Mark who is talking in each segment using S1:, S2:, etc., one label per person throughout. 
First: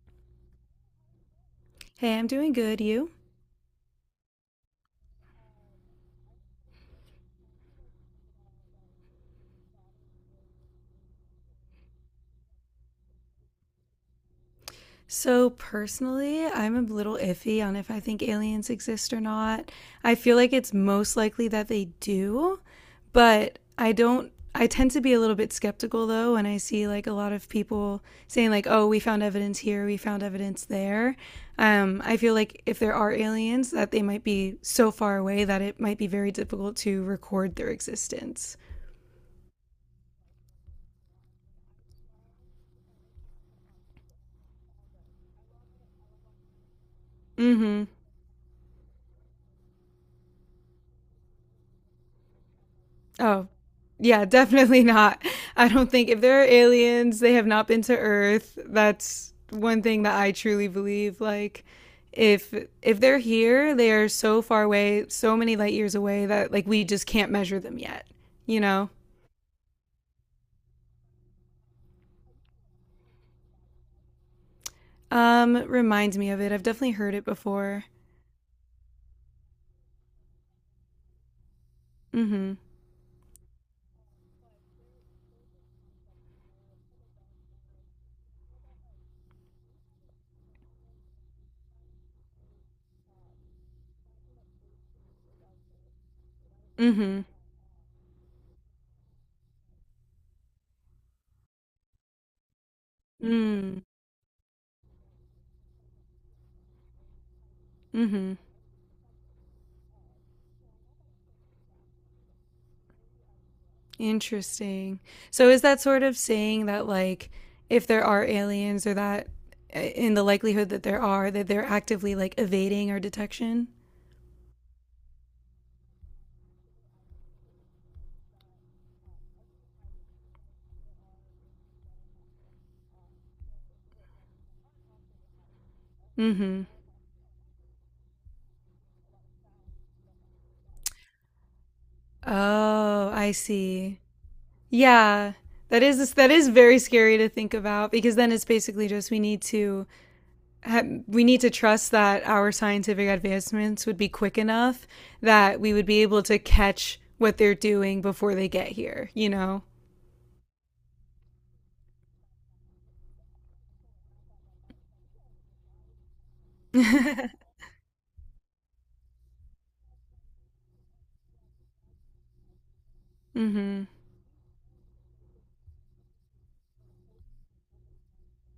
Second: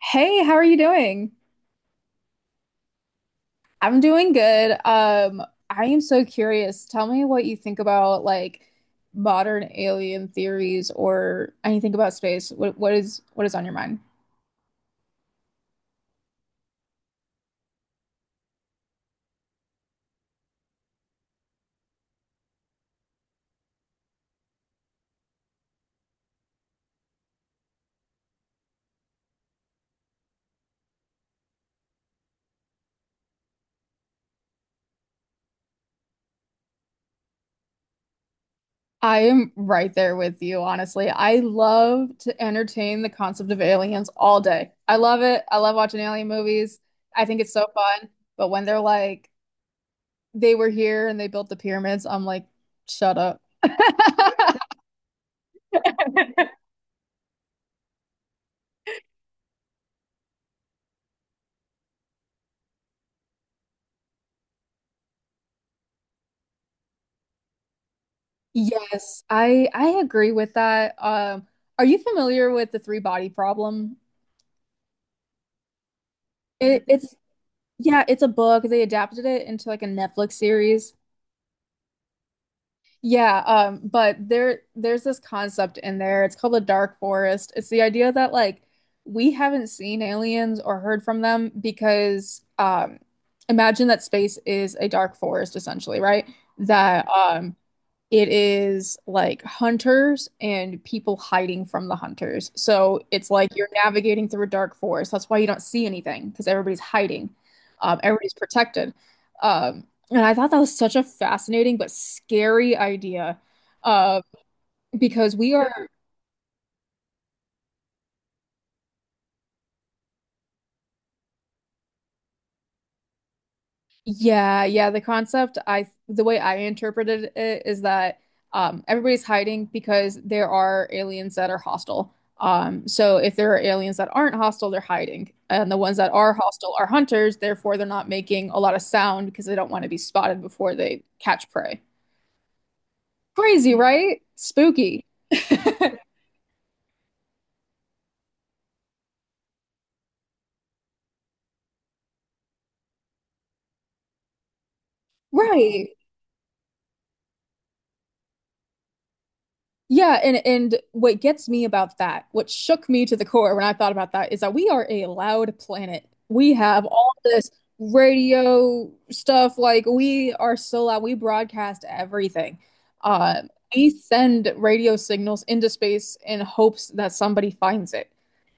S1: Hey, how are you doing?
S2: Hey, I'm doing good. You?
S1: I'm doing good. I am so curious. Tell me what you think about like modern alien theories or anything about space. What is on your mind?
S2: So, personally, I'm a little iffy on if I think aliens exist or not. I feel like it's most likely that they do, but I don't. I tend to be a little bit skeptical though when I see like a lot of people saying like, "Oh, we found evidence here, we found evidence there." I feel like if there are aliens, that they might be so far away that it might be very difficult to record their existence.
S1: I am right there with you, honestly. I love to entertain the concept of aliens all day. I love it. I love watching alien movies. I think it's so
S2: Mm-hmm.
S1: fun. But when they're like, they were here and they built the pyramids, I'm like, shut up.
S2: Oh, yeah, definitely not. I don't think if there are aliens, they have not been to Earth. That's one thing that I truly believe. Like, if if they're here, they are so far away, so many light years away that like we just can't measure them yet. You know.
S1: Yes, I agree with that. Are you familiar with the three body problem?
S2: Reminds me of it. I've
S1: It,
S2: definitely
S1: it's
S2: heard it before.
S1: yeah, it's a book. They adapted it into like a Netflix series.
S2: Mm-hmm.
S1: Yeah, but there's this concept in there. It's called the dark forest. It's the idea that like we haven't seen aliens or heard from them because imagine that space is a dark forest essentially, right? That
S2: Mm-hmm.
S1: it is like hunters and people hiding from the hunters. So it's like you're
S2: Mm.
S1: navigating through a dark forest. That's why you don't see anything because everybody's hiding. Everybody's
S2: Mm-hmm.
S1: protected. And I thought that was such a fascinating but scary idea uh,
S2: Interesting.
S1: because
S2: So
S1: we
S2: is that
S1: are
S2: sort of saying that like if there are aliens or that in the likelihood that there are that they're actively like evading our detection?
S1: yeah, yeah, the concept I the way I interpreted it is that everybody's hiding because there are aliens that are hostile. So if there are aliens that aren't hostile, they're hiding. And the ones that are
S2: Mhm.
S1: hostile are hunters, therefore they're not making a lot of sound because they don't want to be spotted before they catch prey.
S2: Oh, I
S1: Crazy,
S2: see.
S1: right? Spooky.
S2: Yeah. That is very scary to think about because then it's basically just we need to we need to trust that our scientific advancements would be quick enough that we would
S1: Right.
S2: be able to catch what they're doing before they get here, you know?
S1: Yeah, and what gets me about that, what shook me to the core when I thought about that, is that we are a loud planet. We have all this radio stuff, like we are so loud. We broadcast everything. Uh,
S2: Mhm.
S1: we send radio signals into space in hopes that somebody finds it.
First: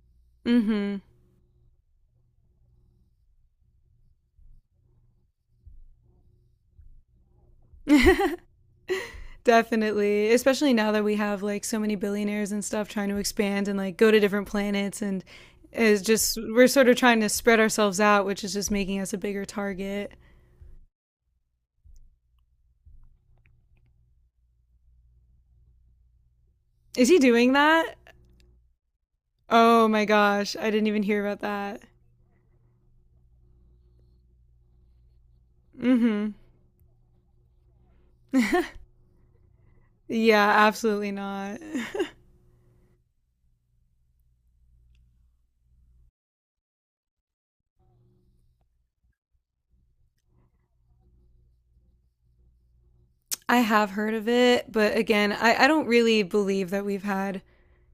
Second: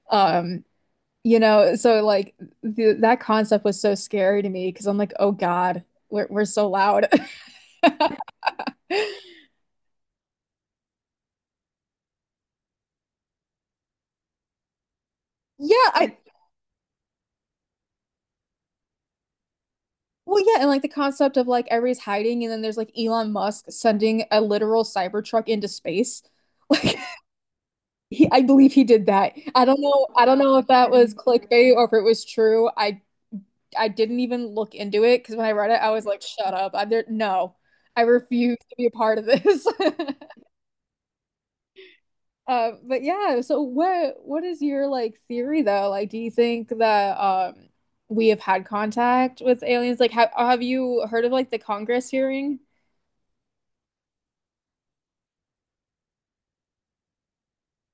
S1: Um,
S2: Mhm.
S1: you know, so like the, that concept was so scary to me because I'm like, oh God, we're so loud.
S2: Definitely, especially now that we have like so many billionaires and stuff trying to expand and like go to different planets and
S1: Yeah,
S2: is
S1: I
S2: just we're sort of trying to spread ourselves out, which is just making us a bigger target.
S1: well, yeah, and like the concept of like everybody's hiding, and then there's like Elon Musk sending a literal Cybertruck into space. Like
S2: Is he doing that?
S1: he, I believe he did that. I don't
S2: Oh my
S1: know. I don't
S2: gosh,
S1: know if
S2: I didn't
S1: that
S2: even
S1: was
S2: hear about
S1: clickbait
S2: that.
S1: or if it was true. I didn't even look into it because when I read it, I was like,
S2: Mhm.
S1: shut up. I there no. I refuse to be a part of this.
S2: Yeah, absolutely not.
S1: But yeah, so what is your like theory though? Like, do you think that we have had contact with aliens? Like, have you heard of like the Congress hearing?
S2: I have heard of it, but again, I don't really believe that we've had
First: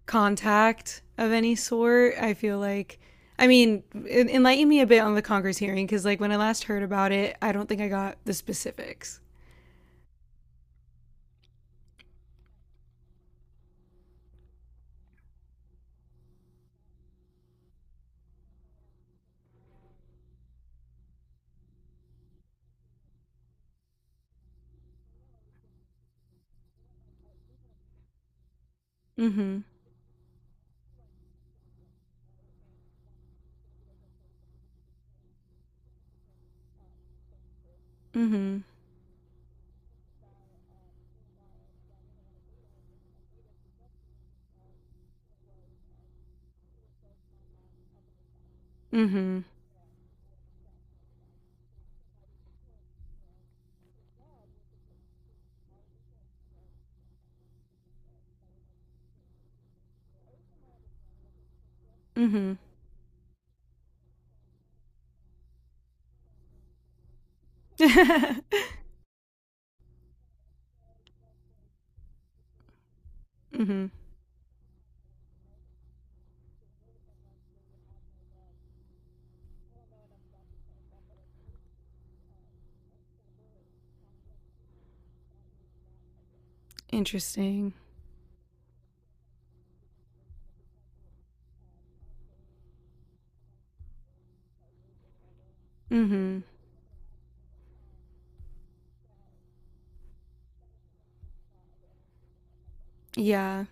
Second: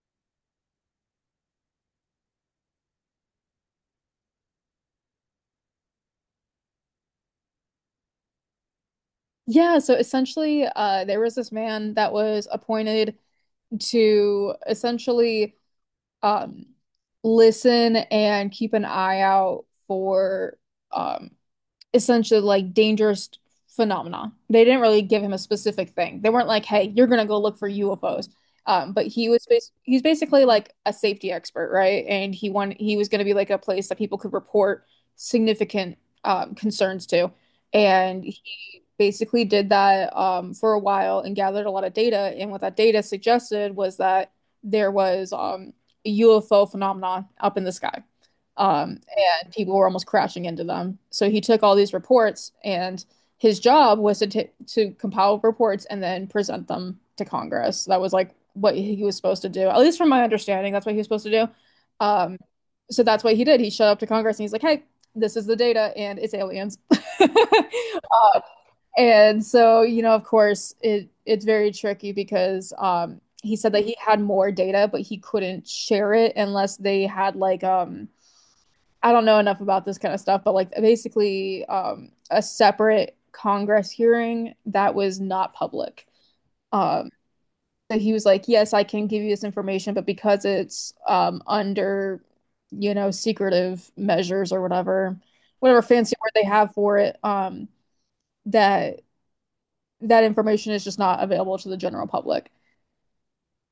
S2: contact of any sort. I feel like, I mean, enlighten me a bit on the Congress hearing because, like, when I last heard about it, I don't think I got the specifics.
S1: Yeah, so essentially, there was this man that was appointed to essentially um, listen and keep an eye out for um, essentially like dangerous phenomena. They didn't really give him a specific thing. They weren't like, "Hey, you're gonna go look for UFOs," but
S2: Mm-hmm.
S1: he's basically like a safety expert, right? And he was gonna be like a place that people could report significant concerns to. And
S2: Mm-hmm.
S1: basically did that for a while and gathered a lot of data. And what that data suggested was that there was a UFO phenomenon up in the sky, um,
S2: Mm-hmm.
S1: and people were almost crashing into them. So he took all these reports, and his job was to to compile reports and then present them to Congress. That was like what he was supposed to do, at least from my understanding. That's what he was supposed to do. Um,
S2: Mm-hmm.
S1: so that's what he did. He showed up to Congress and he's like, "Hey, this is the data, and it's aliens." And so, you know, of course, it's very tricky because he said that
S2: Mm-hmm.
S1: he had more data, but he couldn't share it unless they had like I don't know enough about this kind of stuff, but like basically a separate Congress hearing that was not public. Um
S2: Interesting.
S1: so he was like, "Yes, I can give you this information, but because it's under, you know, secretive measures or whatever, whatever fancy word
S2: Mm-hmm.
S1: they have for it, that that information is just not available to the general public.
S2: Yeah.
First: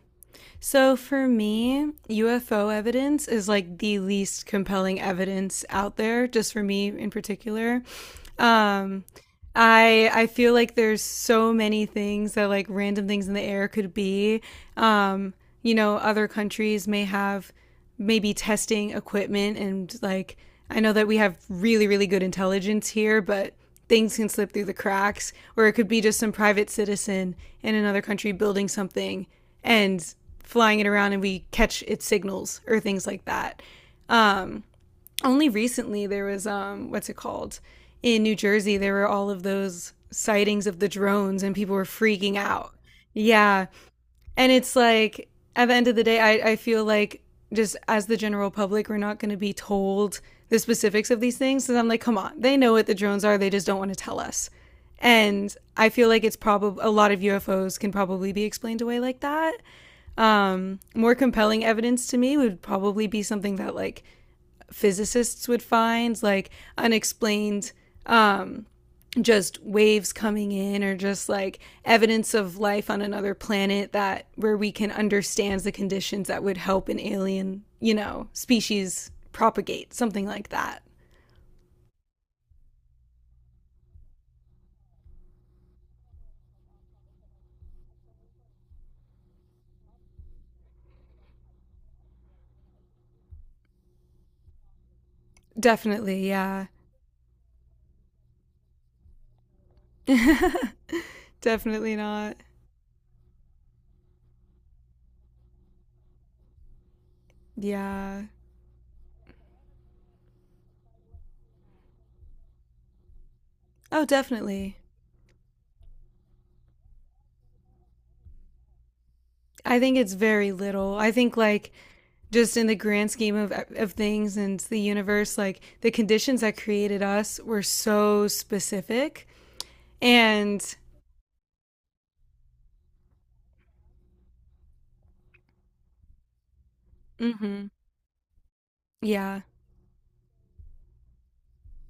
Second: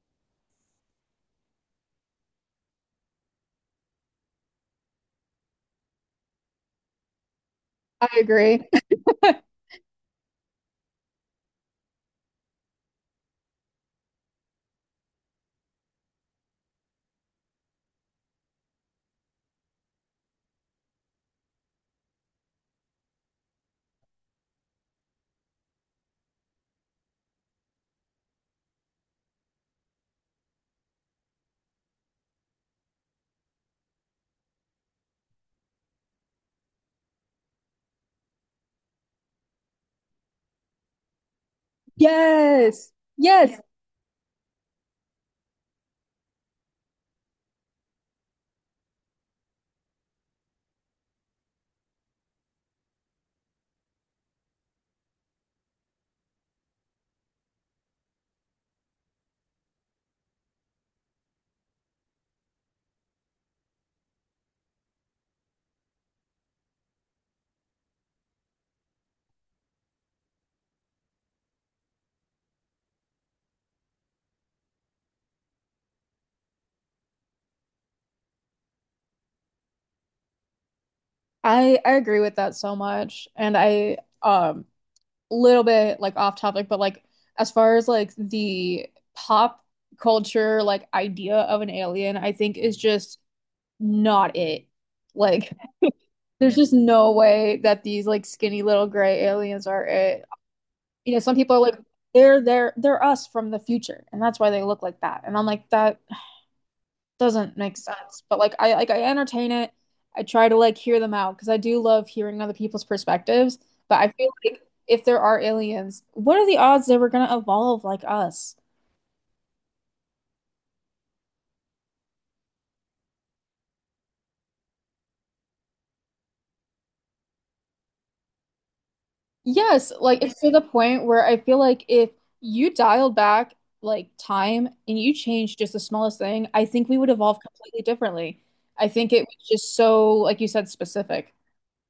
S2: So for me, UFO evidence is like the least compelling evidence out there, just for me in particular.
S1: I agree.
S2: Um, I feel like there's so many things that like random things in the air could be. Um, you know, other countries may have maybe testing equipment and like I know that we have really, really good intelligence here, but things can slip through the cracks, or it could be just some private citizen in another country building something and flying it around and we catch its signals or things like that. Only recently there was what's it called? In New Jersey there were all of those sightings of the drones and people were freaking out.
S1: Yes. Yes. Yeah.
S2: Yeah, and it's like, at the end of the day, I feel like just as the general public, we're not going to be told the specifics of these things. So I'm like, come on, they know what the drones are. They just don't want to tell us. And I feel like it's probably a lot of UFOs can probably be explained away like that. More compelling evidence to me would probably be something that like physicists would find, like unexplained um, just waves coming in or just like evidence of life on another planet that where we can understand the conditions that would help an alien, you know, species propagate, something like that.
S1: I agree with that so much. And I little bit like off topic, but like as far as like the pop culture like idea of an alien, I think is just not it. Like
S2: Definitely,
S1: there's
S2: yeah.
S1: just no way that these like skinny little gray aliens are it. You know, some people are like
S2: Definitely not.
S1: they're us from the future and that's why they look like that. And I'm like that doesn't make sense.
S2: Yeah.
S1: But like I entertain it. I try to like hear them out because I do love hearing other people's perspectives. But
S2: Oh,
S1: I feel like
S2: definitely.
S1: if there are aliens, what are the odds they were gonna evolve like us?
S2: I think it's very little. I think like just in the grand scheme of things and the universe, like the conditions that created us were so specific
S1: Yes, like it's to the
S2: and
S1: point where I feel like if you dialed back like time and you changed just the smallest thing, I think we would evolve
S2: mhm.
S1: completely differently. I think it
S2: Yeah.
S1: was just so, like you said, specific.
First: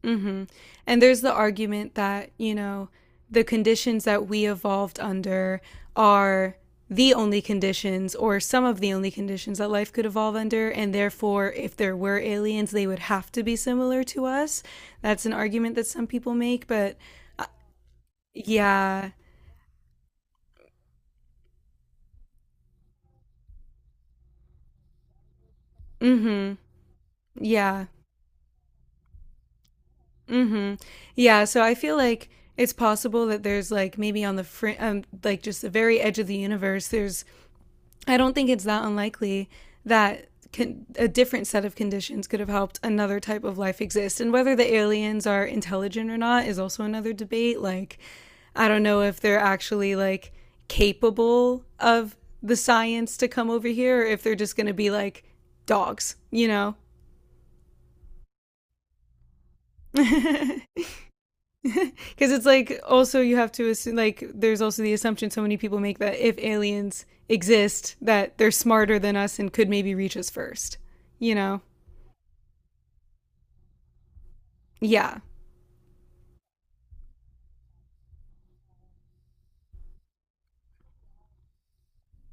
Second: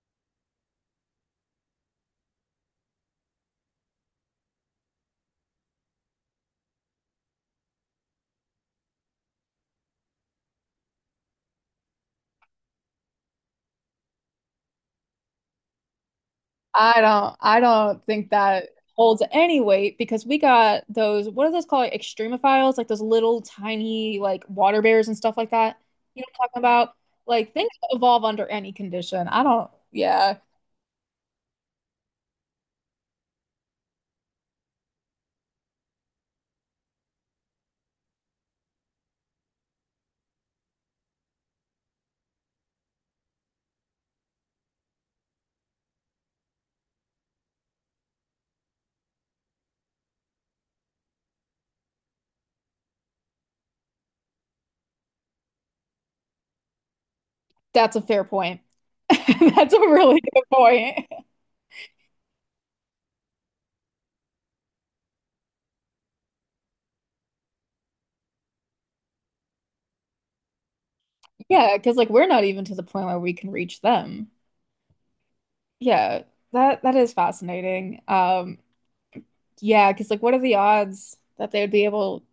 S2: Mm-hmm. And there's the argument that, you know, the conditions that we evolved under are the only conditions or some of the only conditions that life could evolve under. And therefore, if there were aliens, they would have to be similar to us. That's an argument that some people make. But
S1: I don't think that
S2: yeah.
S1: holds any weight because we got those what are those called like extremophiles like those little tiny like water bears and stuff like that. You know what I'm
S2: Mm-hmm.
S1: talking about? Like things
S2: Yeah.
S1: evolve under any condition. I don't yeah,
S2: Mm-hmm. Yeah. So I feel like it's possible that there's like maybe on the like just the very edge of the universe, there's I don't think it's that unlikely that a different set of conditions could have helped another type of life exist. And whether the aliens are intelligent or not is also another debate. Like, I don't know if they're actually like capable of the science to come over here or if they're just going to be like dogs, you know?
S1: that's a fair point. That's a really good
S2: Because
S1: point.
S2: it's like also you have to assume, like, there's also the assumption so many people make that if aliens exist, that they're smarter than us and could maybe reach us first, you know?
S1: Yeah, because like we're not even to the point where we can reach them.
S2: Yeah.
S1: Yeah, that that is fascinating. Yeah, because like, what are the odds that they would be able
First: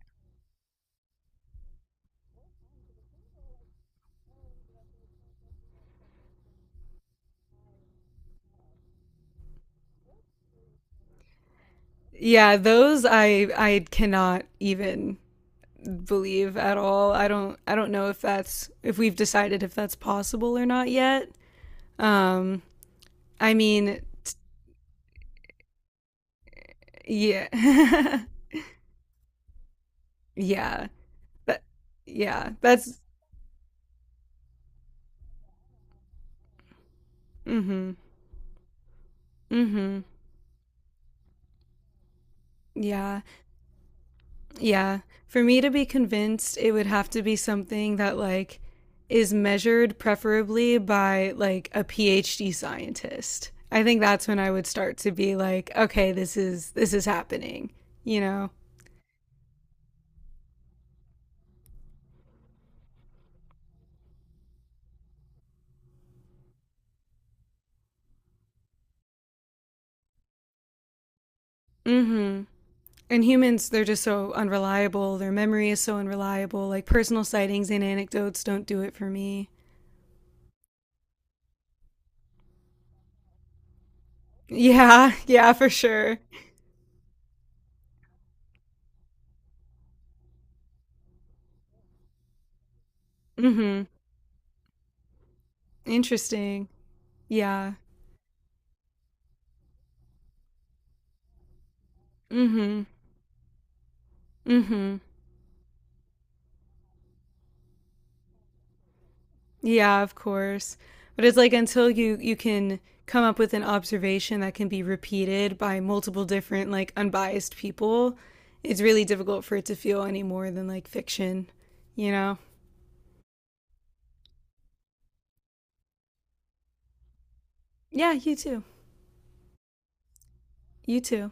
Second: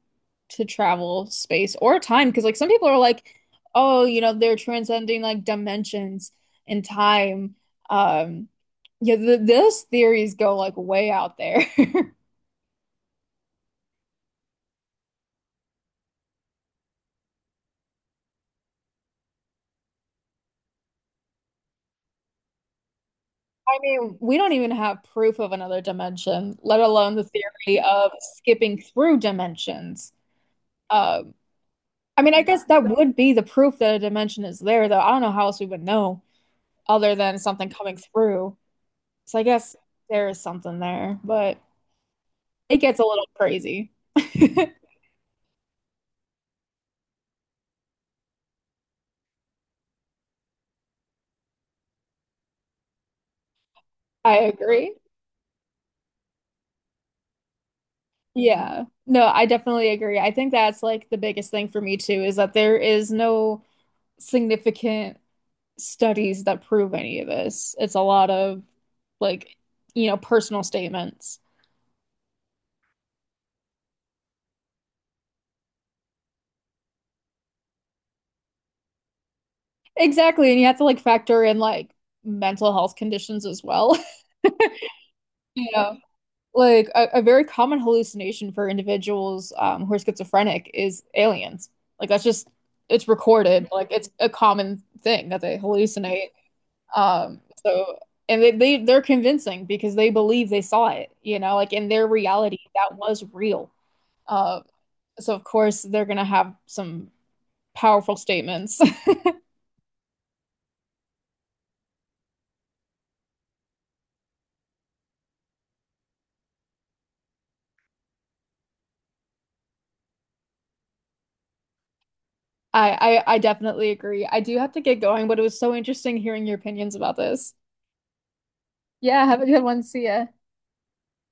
S1: to travel space or time? Because like, some people are like, oh, you know, they're transcending like dimensions and time. Um, yeah, th those theories go like way out there.
S2: Yeah, those I cannot even believe at all. I don't know if that's if we've decided if that's possible or not yet. Um I
S1: I
S2: mean,
S1: mean, we don't even have proof of another dimension, let alone the theory of
S2: yeah.
S1: skipping through dimensions.
S2: Yeah.
S1: Um,
S2: But
S1: I mean, I
S2: yeah,
S1: guess that
S2: that's
S1: would be the proof that a dimension is there, though. I don't know how else we would know other than something coming
S2: mhm.
S1: through. So I guess
S2: Mhm.
S1: there is something there, but it gets a
S2: Yeah.
S1: little crazy.
S2: Yeah. For me to be convinced, it would have to be something that like is measured preferably by like a PhD scientist. I think that's
S1: I
S2: when I would
S1: agree.
S2: start to be like, okay, this is happening, you know.
S1: Yeah. No, I definitely agree. I think that's like the biggest thing for me too is that there is no significant studies that prove any of this. It's a lot of like, you know, personal statements.
S2: Mhm. And humans, they're just so unreliable. Their memory is so unreliable. Like personal sightings and anecdotes don't do it for me.
S1: Exactly. And you have to like factor in like mental health conditions as well.
S2: Yeah, yeah,
S1: You
S2: for
S1: know,
S2: sure.
S1: like a very common hallucination for individuals who are schizophrenic is aliens. Like that's just it's recorded.
S2: Mhm.
S1: Like it's a common thing that they hallucinate.
S2: Interesting. Yeah.
S1: So and they, they're convincing because they believe they saw it, you know, like in their reality
S2: Mhm.
S1: that was real. Uh,
S2: Mhm.
S1: so of course they're gonna have some powerful statements.
S2: Yeah, of course. But it's like until you can come up with an observation that can be repeated by multiple different like unbiased people, it's really difficult for it to feel any more than like fiction, you know?
S1: I definitely agree. I do have to get going, but it was so interesting hearing your opinions about this.
S2: Yeah, you too.
S1: Yeah, have a good one. See ya.
S2: You too.